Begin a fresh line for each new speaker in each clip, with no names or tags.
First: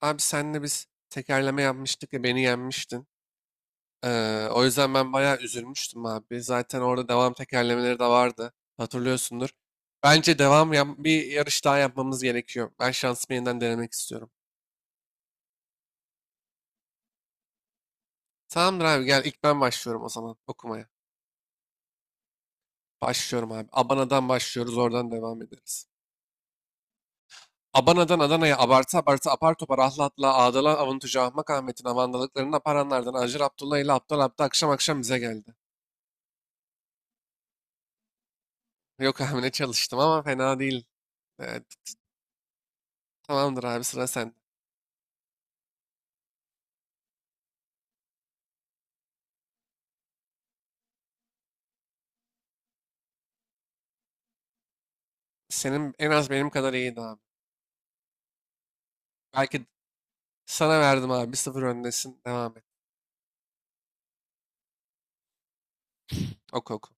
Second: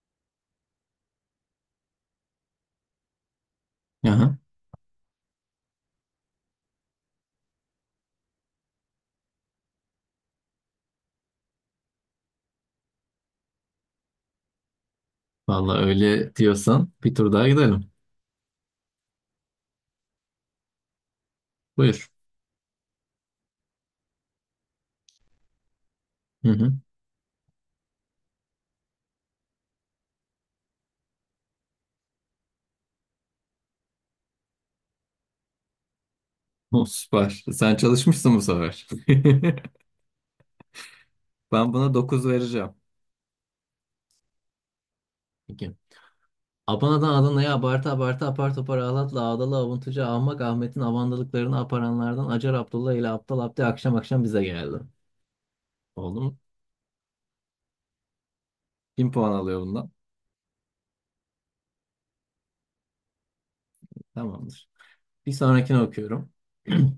Abi senle biz tekerleme yapmıştık ya beni yenmiştin.
Aha,
O yüzden ben bayağı üzülmüştüm abi. Zaten orada devam tekerlemeleri de vardı. Hatırlıyorsundur. Bence devam yap bir yarış daha yapmamız gerekiyor. Ben şansımı yeniden denemek istiyorum.
vallahi öyle diyorsan bir tur daha gidelim.
Tamamdır abi gel ilk ben başlıyorum o zaman okumaya.
Buyur.
Başlıyorum abi. Abana'dan başlıyoruz oradan devam ederiz.
Hı hı.
Abana'dan Adana'ya abartı abartı apar topar ahla atla ağdala avuntucu Ahmak Ahmet'in avandalıklarını aparanlardan Acır Abdullah ile Aptal Abdi akşam akşam bize geldi.
Oh, süper. Sen çalışmışsın bu sefer.
Yok abi ne çalıştım ama fena değil. Evet,
Ben buna 9 vereceğim.
tamamdır abi sıra sen.
Peki. Abana'dan Adana'ya abartı abartı apar topar ağlatla ağdalı avuntucu ahmak Ahmet'in avandalıklarını aparanlardan Acar Abdullah ile Aptal Abdi akşam akşam bize geldi.
Senin en
Oldu
az
mu?
benim kadar iyiydi abi.
1.000 puan alıyor
Belki
bundan.
sana verdim abi. Bir sıfır öndesin. Devam et.
Tamamdır. Bir sonrakini okuyorum.
Oku oku.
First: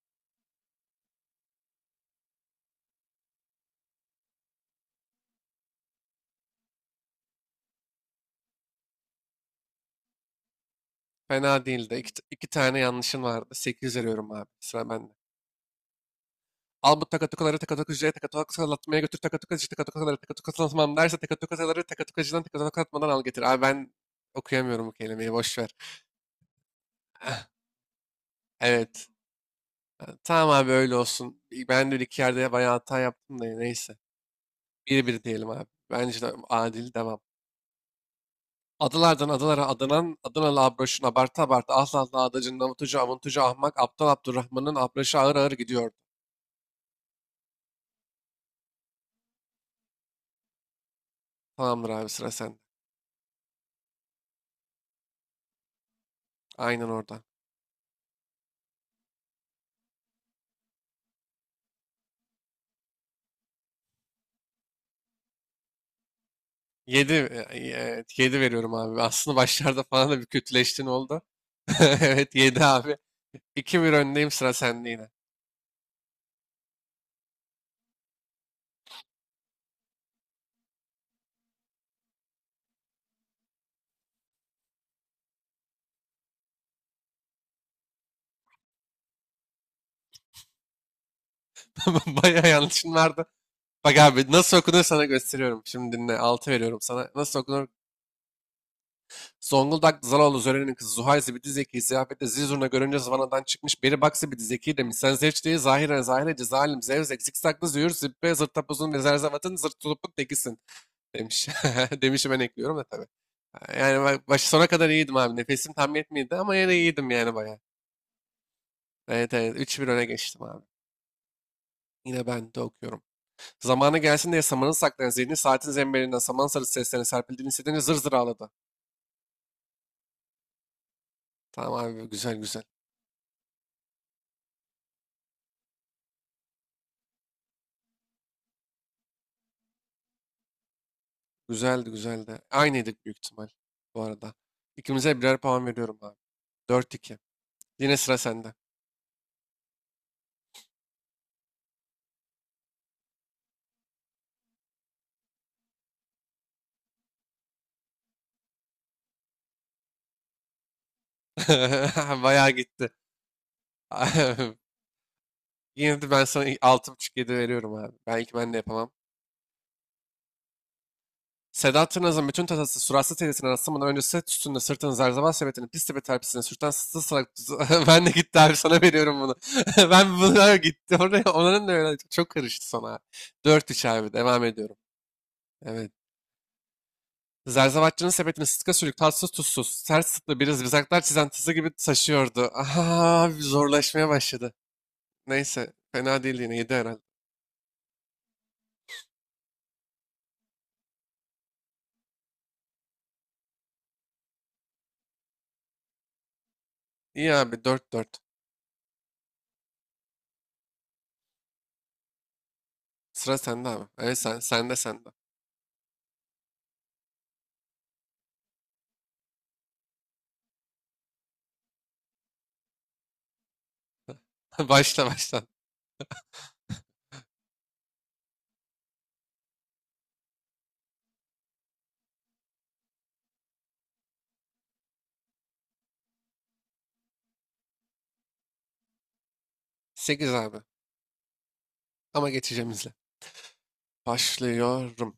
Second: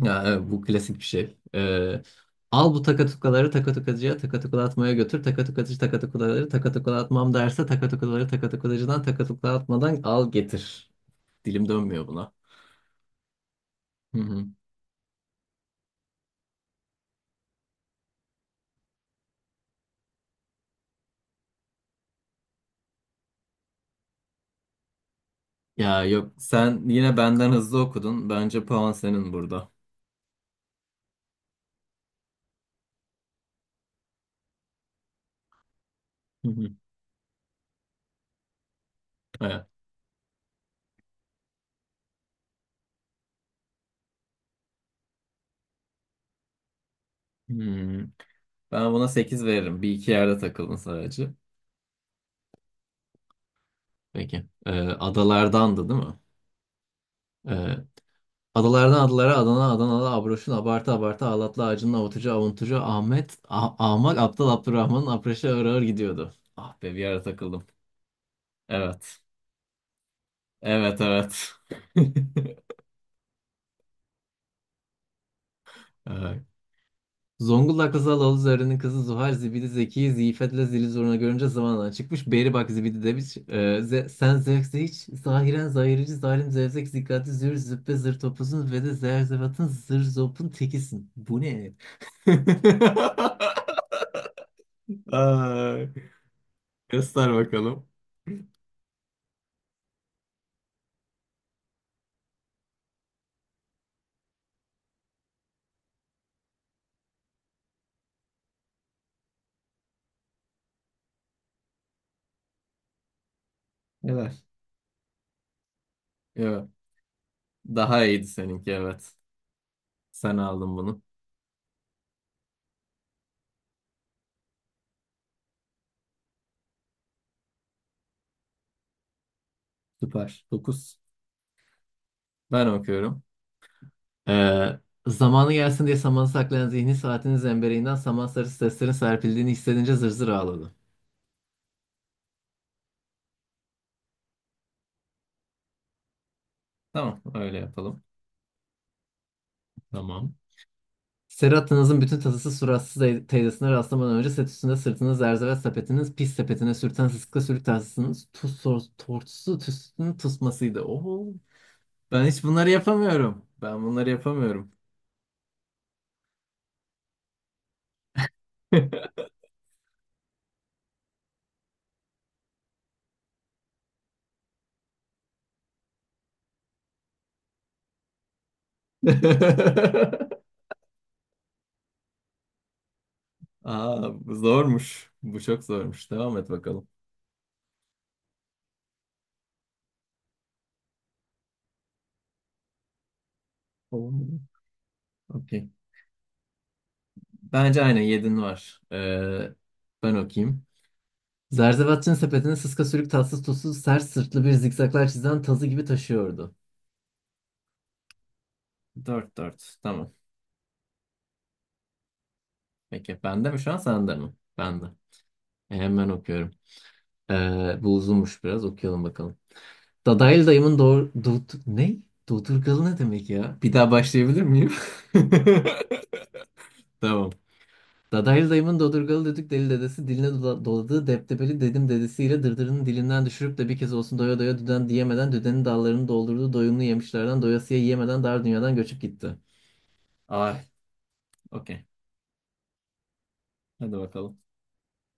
Ya evet, bu klasik bir şey. Al bu takatukaları takatukacıya takatukalatmaya götür. Takatukacı takatukaları takatukalatmam derse takatukaları takatukacıdan takatukalatmadan al getir.
Fena
Dilim
değildi.
dönmüyor
İki, t-
buna.
iki tane yanlışın vardı. Sekiz
Hı
veriyorum
hı.
abi. Sıra bende. Al bu takatukaları takatukucuya takatukalatmaya götür takatukatıcı takatukaları takatukalatmam derse takatukaları takatukatıcıdan takatukalatmadan al getir. Abi ben okuyamıyorum bu kelimeyi boş ver.
Ya yok sen yine benden hızlı okudun. Bence puan
Evet.
senin burada.
Ha, tamam abi öyle olsun. Ben de bir iki yerde bayağı hata yaptım da neyse. Bir bir diyelim abi. Bence de
Hı hı.
adil devam. Adalardan
Evet.
adalara adanan, Adanalı Abraş'ın abartı abartı asla azla adacın avutucu avuntucu ahmak aptal Abdurrahman'ın Abraş'ı ağır ağır gidiyordu.
Hmm. Ben buna 8 veririm. Bir iki yerde takıldın sadece.
Tamamdır abi sıra sende.
Peki. Adalardandı değil mi?
Aynen orada.
Ee, Adalardan adalara, Adana, Adanalı, Abroş'un abartı abartı, Ağlatlı, Acının avutucu, avuntucu, Ahmet, Ahmak, Aptal, Abdurrahman'ın apreşe ağır ağır gidiyordu. Ah be, bir
Yedi,
ara
e,
takıldım.
e, evet, yedi veriyorum abi.
Evet.
Aslında başlarda falan da bir kötüleştin
Evet,
oldu.
evet.
Evet 7 abi. 2 bir öndeyim sıra sende yine.
Evet. Zonguldaklı Zalalı Zöhre'nin kızı Zuhal Zibidi Zeki'yi Ziyfet'le zili zoruna görünce zamanla çıkmış. Beri bak Zibidi demiş. Sen zevkse hiç zahiren zahirici zalim zevzek zikati zür züppe zır topuzun ve de zerzevatın zır zopun tekisin. Bu ne?
Bayağı yanlışın vardı. Bak abi nasıl okunur sana gösteriyorum.
Ay,
Şimdi dinle 6 veriyorum sana.
göster
Nasıl okunur
bakalım.
Zonguldak Zaloğlu Zören'in kızı Zuhay Zibidi Zeki'yi ziyafette zil zurna görünce zıvanadan çıkmış beri bak Zibidi Zeki'yi de misansevçliği zahire zahire cezalim zevzek zikzaklı züğür zibbe zırt tapuzun ve zerzavatın zırt tulupuk tekisin demiş. Demişi ben ekliyorum da tabii. Yani
Neler?
başı sona kadar iyiydim abi. Nefesim tam yetmedi ama
Evet.
yine iyiydim yani bayağı.
Daha iyiydi seninki, evet.
Evet evet üç bir öne
Sen
geçtim abi.
aldın bunu.
Yine ben de okuyorum. Zamanı gelsin diye samanı saklayan zihni saatin zemberinden saman sarısı seslerine serpildiğini hissedince zır zır ağladı.
Süper. Dokuz.
Tamam abi güzel güzel.
Ben okuyorum. Ee, zamanı gelsin diye samanı saklayan zihni saatinin zembereğinden saman sarısı seslerin serpildiğini hissedince zır zır ağladı.
Güzeldi güzeldi. Aynıydık büyük ihtimal bu arada. İkimize birer puan veriyorum abi. Dört iki.
Tamam, öyle
Yine
yapalım.
sıra sende.
Tamam. Serhat'ınızın bütün tasası suratsız teyzesine rastlamadan önce set üstünde sırtını zerzevet sepetiniz pis sepetine sürten sıska sürük tahtasınız tuz tortusu tüsünün tusmasıydı. Oho. Ben hiç
Bayağı
bunları
gitti.
yapamıyorum. Ben bunları yapamıyorum.
Yine de ben sana altı buçuk yedi veriyorum abi. Belki ben de yapamam. Sedat Tırnaz'ın bütün tatası suratsız teyzesinin rastlamadan önce set üstünde sırtını zerzeval sepetini pis tepe terpisine sürten sızlı salak... ben de gitti abi sana veriyorum bunu. Ben bunlar gitti. Oraya, onların da öyle çok karıştı sana abi. Dört 3 abi
Aa, bu
devam ediyorum.
zormuş. Bu çok
Evet.
zormuş. Devam et bakalım.
Zerzavatçının sepetini sıtka sülük, tatsız tuzsuz, ters tıklı bir zikzaklar çizen tızı gibi taşıyordu. Aha, zorlaşmaya
Olmadı.
başladı.
Okey.
Neyse, fena değil yine, yedi herhalde.
Bence aynen yedin var. Ben okuyayım. Zerzevatçı'nın sepetini sıska sürük tatsız tuzsuz sert sırtlı bir zikzaklar çizen tazı gibi taşıyordu.
İyi abi, dört dört.
4-4. Tamam. Peki.
Sıra
Bende mi
sende
şu an,
abi.
sende
Evet
mi?
sen, sende
Bende.
sende.
Hemen okuyorum. Bu uzunmuş biraz. Okuyalım bakalım. Dadaylı dayımın doğru... Do ne? Dodurgalı ne demek ya? Bir daha başlayabilir miyim?
Başla başla.
Tamam. Dadaylı dayımın dodurgalı düdük deli dedesi diline doladığı deptebeli dedim dedesiyle dırdırının dilinden düşürüp de bir kez olsun doya doya düden diyemeden düdenin dallarını doldurduğu doyumlu yemişlerden doyasıya yiyemeden dar dünyadan göçüp gitti.
Sekiz
Ay,
abi.
okey.
Ama geçeceğim izle.
Hadi bakalım.
Başlıyorum.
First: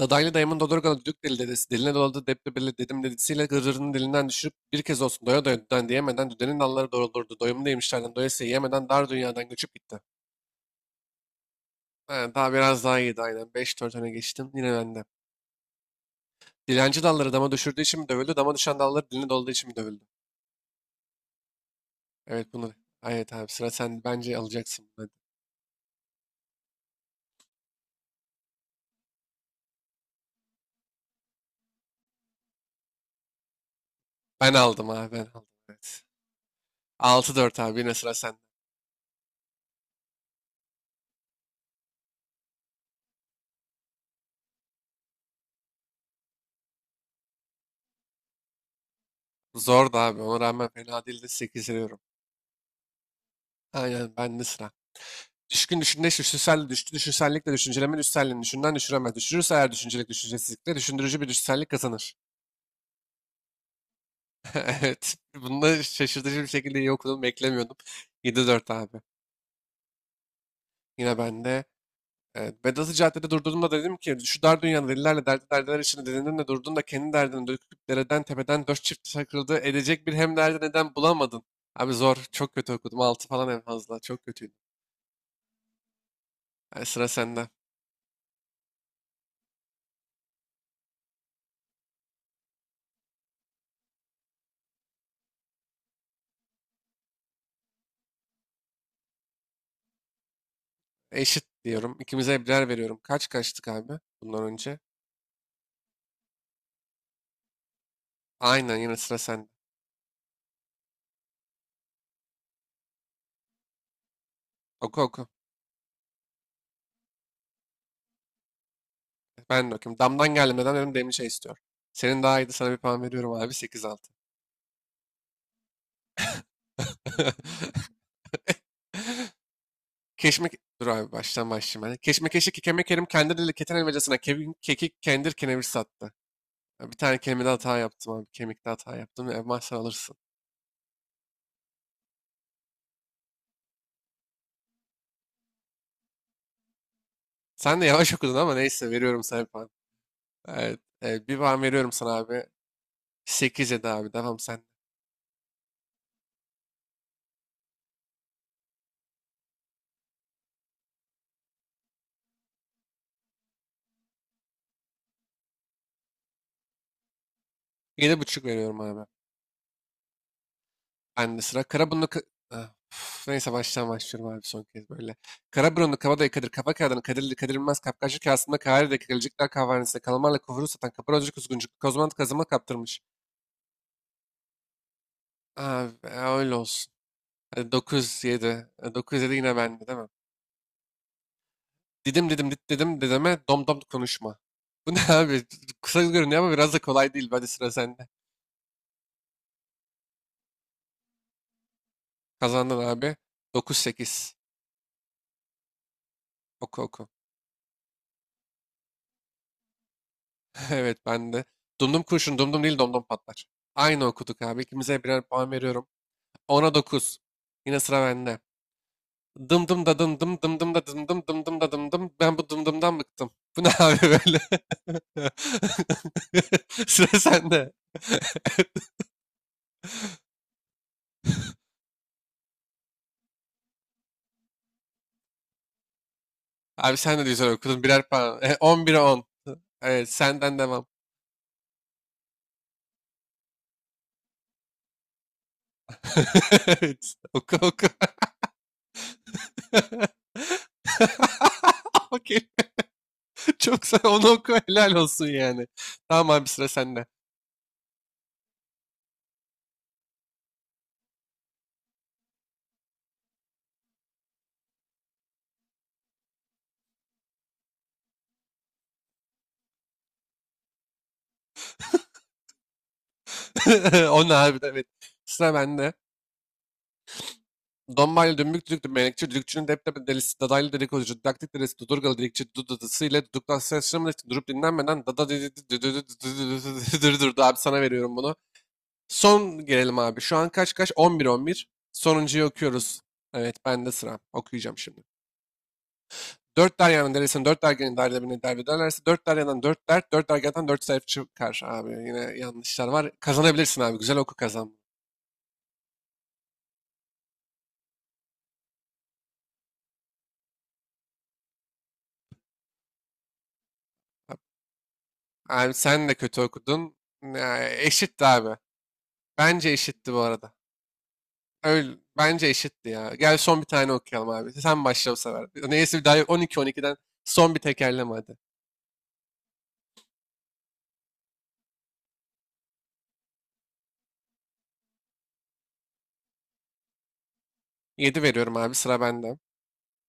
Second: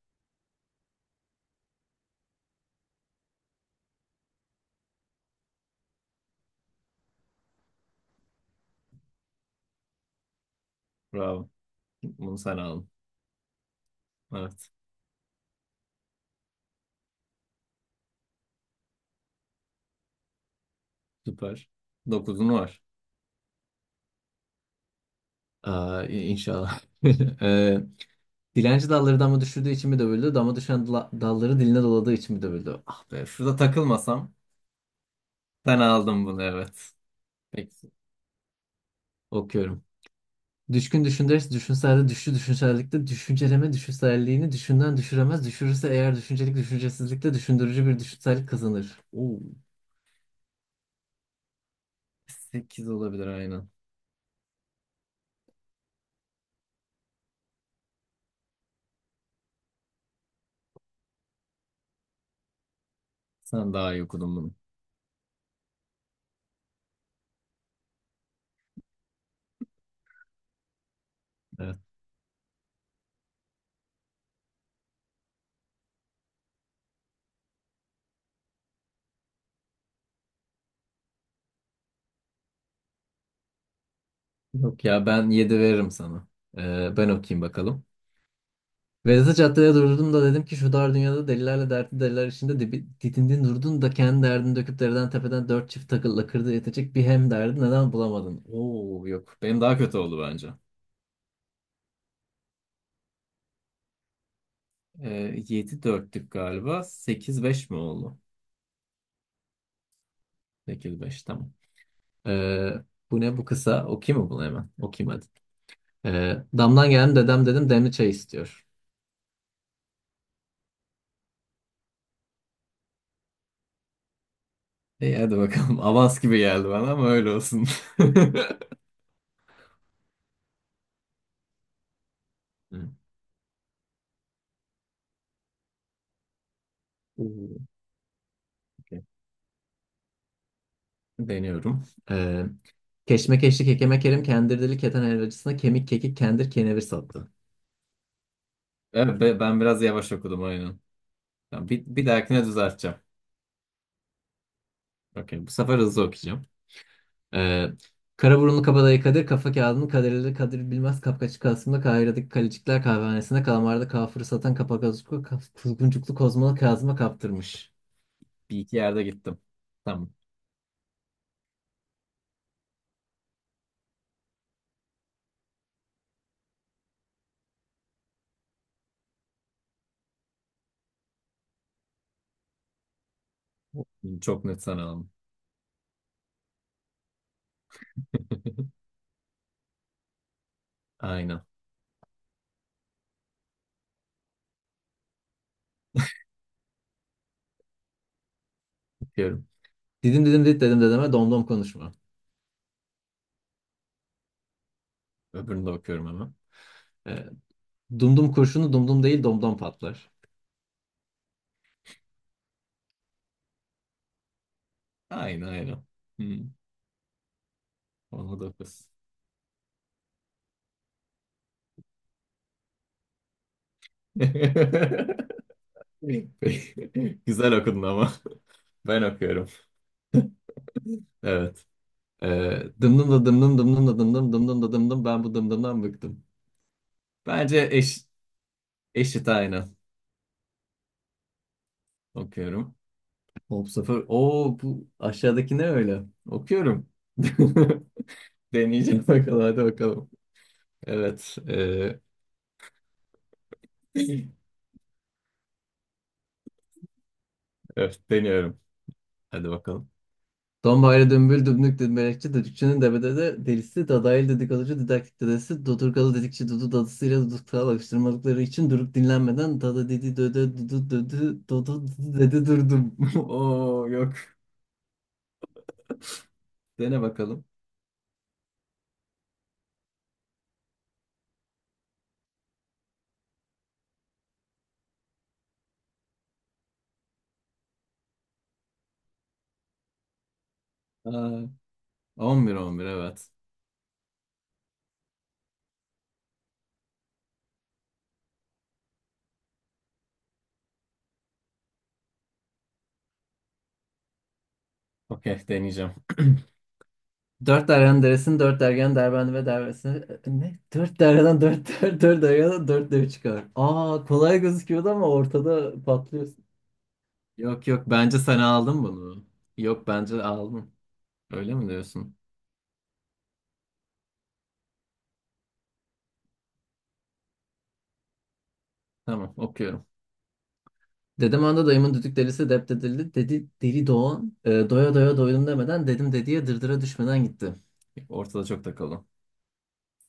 Dadaylı dayımın Dodurga'da düdük deli dedesi, diline doladı deptebeli dedim dedisiyle gırrının dilinden düşürüp bir kez olsun doya doya düden diyemeden düdenin dalları doğrulurdu. Doyumu demişlerden doyasıya yemeden dar dünyadan göçüp gitti.
Bravo.
Ha,
Bunu
daha
sen
biraz
aldın.
daha iyiydi aynen. Beş dört öne geçtim
Evet.
yine bende. Dilenci dalları dama düşürdüğü için mi dövüldü? Dama düşen dalları diline doladığı için mi dövüldü?
Süper. Dokuzunu
Evet bunu.
var.
Evet abi sıra sen bence alacaksın bunu.
Aa, inşallah. Ee, dilenci dalları dama düşürdüğü için mi dövüldü? Dama düşen dalları diline doladığı için mi dövüldü? Ah be, şurada takılmasam
Ben aldım abi ben aldım.
ben
Evet.
aldım bunu, evet.
Altı dört abi
Peki.
yine sıra sende.
Okuyorum. Düşkün düşündürüz, düşünselde düşü düşünsellikte düşünceleme düşünselliğini düşünden düşüremez. Düşürürse eğer düşüncelik düşüncesizlikte düşündürücü bir düşünsellik kazanır. Oo,
Zordu abi ona rağmen fena değildi 8 veriyorum.
8 olabilir aynen.
Aynen bende sıra. Düşkün düşünce düşünsel düştü. Düşünsellik de düşünceleme düşselliğini düşünden düşüremez. Düşürürse eğer düşüncelik düşüncesizlikle düşündürücü bir düşünsellik kazanır.
Sen daha iyi okudun bunu.
Evet. Bunda şaşırtıcı bir şekilde iyi okudum. Beklemiyordum. Yedi dört abi. Yine bende.
Evet.
Evet. Vedat'ı caddede durduğumda dedim ki şu dar dünyada delilerle dertli derdiler içinde delinin de durdun da kendi derdini döküp dereden tepeden dört çift takıldı edecek bir hem derdi neden bulamadın. Abi zor. Çok kötü okudum. Altı falan en fazla. Çok kötüydü.
Yok ya, ben 7 veririm sana.
Yani
Ee,
sıra
ben okuyayım
sende.
bakalım. Vedat'ı caddede durdum da dedim ki şu dar dünyada delilerle dertli deliler içinde didindin durdun da kendi derdini döküp deriden tepeden dört çift takılla kırdı yetecek bir hem derdi neden bulamadın? Oo yok, benim daha kötü oldu bence.
Eşit diyorum. İkimize birer veriyorum. Kaç kaçtık abi bundan önce?
7-4'lük galiba, 8-5 mi oldu?
Aynen yine sıra sende.
8-5, tamam. Ee, bu ne, bu kısa, okuyayım mı bunu hemen?
Oku
Okuyayım hadi.
oku.
Damdan geldim dedem, dedim demli çay istiyor.
Ben de okuyayım. Damdan geldim. Neden dedim demli çay istiyor. Senin daha iyiydi. Sana bir puan veriyorum abi. Sekiz altı.
İyi, hadi bakalım, avans gibi geldi bana ama öyle olsun.
keşme Dur abi baştan başlayayım ben. Keşmekeşi kekeme
Hı.
kerim kendi dili keten elmacasına kevin kekik kendir kenevir sattı. Ya bir tane kelimede
Oo,
hata yaptım abi. Kemikte hata
okey.
yaptım. Elmas sen alırsın.
Deniyorum. Ee, Keşmekeşlik Kekeme Kerim Kendirdili Keten Helvacısına Kemik Kekik Kendir Kenevir sattı.
Sen de yavaş okudun ama neyse
Evet,
veriyorum sana bir
ben
puan.
biraz yavaş okudum
Evet.
aynen.
Bir puan
Ya bir,
veriyorum
bir
sana
dahakine
abi.
düzelteceğim.
8-7 abi. Devam sen.
Okey, bu sefer hızlı okuyacağım. Ee, kara burunlu kabadayı Kadir, kafa kağıdını kaderleri Kadir Bilmez, Kapkaççı Kasım'da Kahire'deki Kalecikler Kahvehanesi'nde kalamarda kafırı satan kapakazuklu kuzguncuklu kozmalı Kazım'a kaptırmış.
Yedi buçuk
Bir iki
veriyorum
yerde
abi.
gittim. Tamam.
Ben de sıra. Karaburunlu... Ka- Ah, üf, Neyse baştan başlıyorum abi son kez böyle. Karaburunlu kabadayı Kadir kafa kağıdını Kadirli Kadir Bilmez kapkaçlı kasımda Kahire'deki Galecikler kahvehanesinde kalamarla kuvuru satan kaparozcu kuzguncuk kozmant kazıma kaptırmış.
Çok net, sana aldım.
Abi öyle olsun. Hadi 9-7. 9-7 yine bende değil mi?
Aynen.
Didim didim dit dedim dedeme dom dom konuşma. Bu ne abi? Kısa görünüyor ama biraz da kolay değil. Hadi sıra sende.
Okuyorum. Didim didim dit dedim dedeme domdom konuşma.
Kazandın abi. 9-8.
Öbürünü de okuyorum hemen.
Oku oku.
Ee, Dumdum kurşunu dumdum değil domdom patlar.
Evet ben de. Dumdum kurşun dumdum değil domdom patlar. Aynı okuduk abi. İkimize birer
Aynen,
puan
aynen.
veriyorum.
Hmm.
Ona dokuz. Yine sıra bende.
Ona da kız.
Dım dım da dım dım dım dım da dım dım dım dım da dım dım. Ben bu dım dımdan bıktım. Bu ne abi böyle? Sıra
Güzel
sende.
okudun ama. Ben okuyorum. Evet. Ee, dımdım da dımdım dımdım da dımdım dımdım da dımdım, ben bu dımdımdan bıktım.
Abi sen de güzel
Bence
okudun. Birer puan. 11'e on.
eşit, aynı.
Evet senden devam.
Okuyorum. Hop sıfır. Oo, bu aşağıdaki ne öyle? Okuyorum.
Evet. Oku oku.
Deneyeceğim. Bakalım, hadi bakalım. Evet.
Okey. Çok sen onu oku helal olsun yani. Tamam abi sıra sende.
Evet, deniyorum. Hadi bakalım. Dombaylı dümbül dümbük dümbelekçi düdükçünün debede de delisi dadaylı dedikoducu didaktik dedesi dodurgalı dedikçi dudu dadısıyla duduktağı alıştırmalıkları için durup dinlenmeden dada dedi dödö dudu dödü dodu dudu dedi durdum. Oo, yok.
Onu harbiden evet. Sıra bende.
Dene bakalım.
Dombaylı dümbük düdüklü melekçi, düdükçünün depremi delisi, dadaylı dedikoducu, didaktik delisi, dudurgalı dedikçi, dudadısı ile duduktan ses çıkmadığı için durup dinlenmeden dada durdu. Abi sana veriyorum bunu. Son gelelim abi. Şu an kaç kaç?
Aa,
11-11. Sonuncuyu
11-11,
okuyoruz.
evet.
Evet bende sıra. Okuyacağım şimdi. Dört deryanın deresini dört dergenin derdebine derbederlerse dört deryadan dört dert, dört dergadan dört sayfa çıkar abi. Yine yanlışlar var. Kazanabilirsin abi. Güzel oku kazan.
Okey, deneyeceğim. Dört deryanın deresini dört dergen derbendi ve derbesini ne? Dört deryadan dört der, dört deryadan dört dev çıkar. Aa, kolay gözüküyordu ama
Abi
ortada
sen de
patlıyor.
kötü okudun.
Yok
Ya,
yok, bence
eşitti
sen
abi.
aldın bunu.
Bence
Yok,
eşitti bu
bence
arada.
aldın. Öyle mi
Öyle,
diyorsun?
bence eşitti ya. Gel son bir tane okuyalım abi. Sen başla bu sefer. Neyse bir daha yok. 12-12'den son bir tekerleme hadi.
Tamam, okuyorum. Dedem anda dayımın düdük delisi dep dedildi. Dedi deli Doğan, doya doya doydum demeden dedim dediye dırdıra düşmeden gitti.
Yedi
Ortada
veriyorum
çok
abi sıra
takıldım.
bende.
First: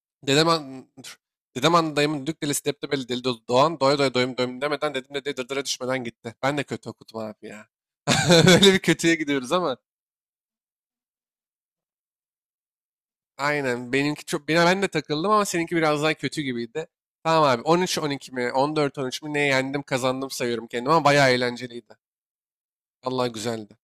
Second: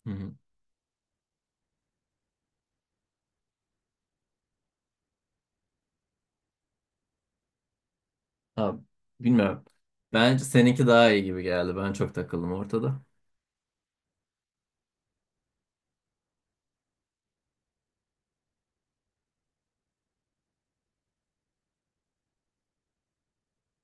Hı hı.
Dedem an... dur. Dedem anlı dayımın düdük delisi deptebeli deli dolu doğan doya doya doyum doyum demeden dedim de dırdıra düşmeden gitti. Ben de kötü okudum abi ya. Böyle bir
Abi,
kötüye gidiyoruz
bilmiyorum.
ama
Bence seninki daha iyi gibi geldi. Ben çok takıldım ortada.
aynen. Benimki çok ben de takıldım ama seninki biraz daha kötü gibiydi. Tamam abi. 13-12 mi? 14-13 mi? Ne yendim, kazandım sayıyorum kendimi ama bayağı eğlenceliydi. Allah güzeldi.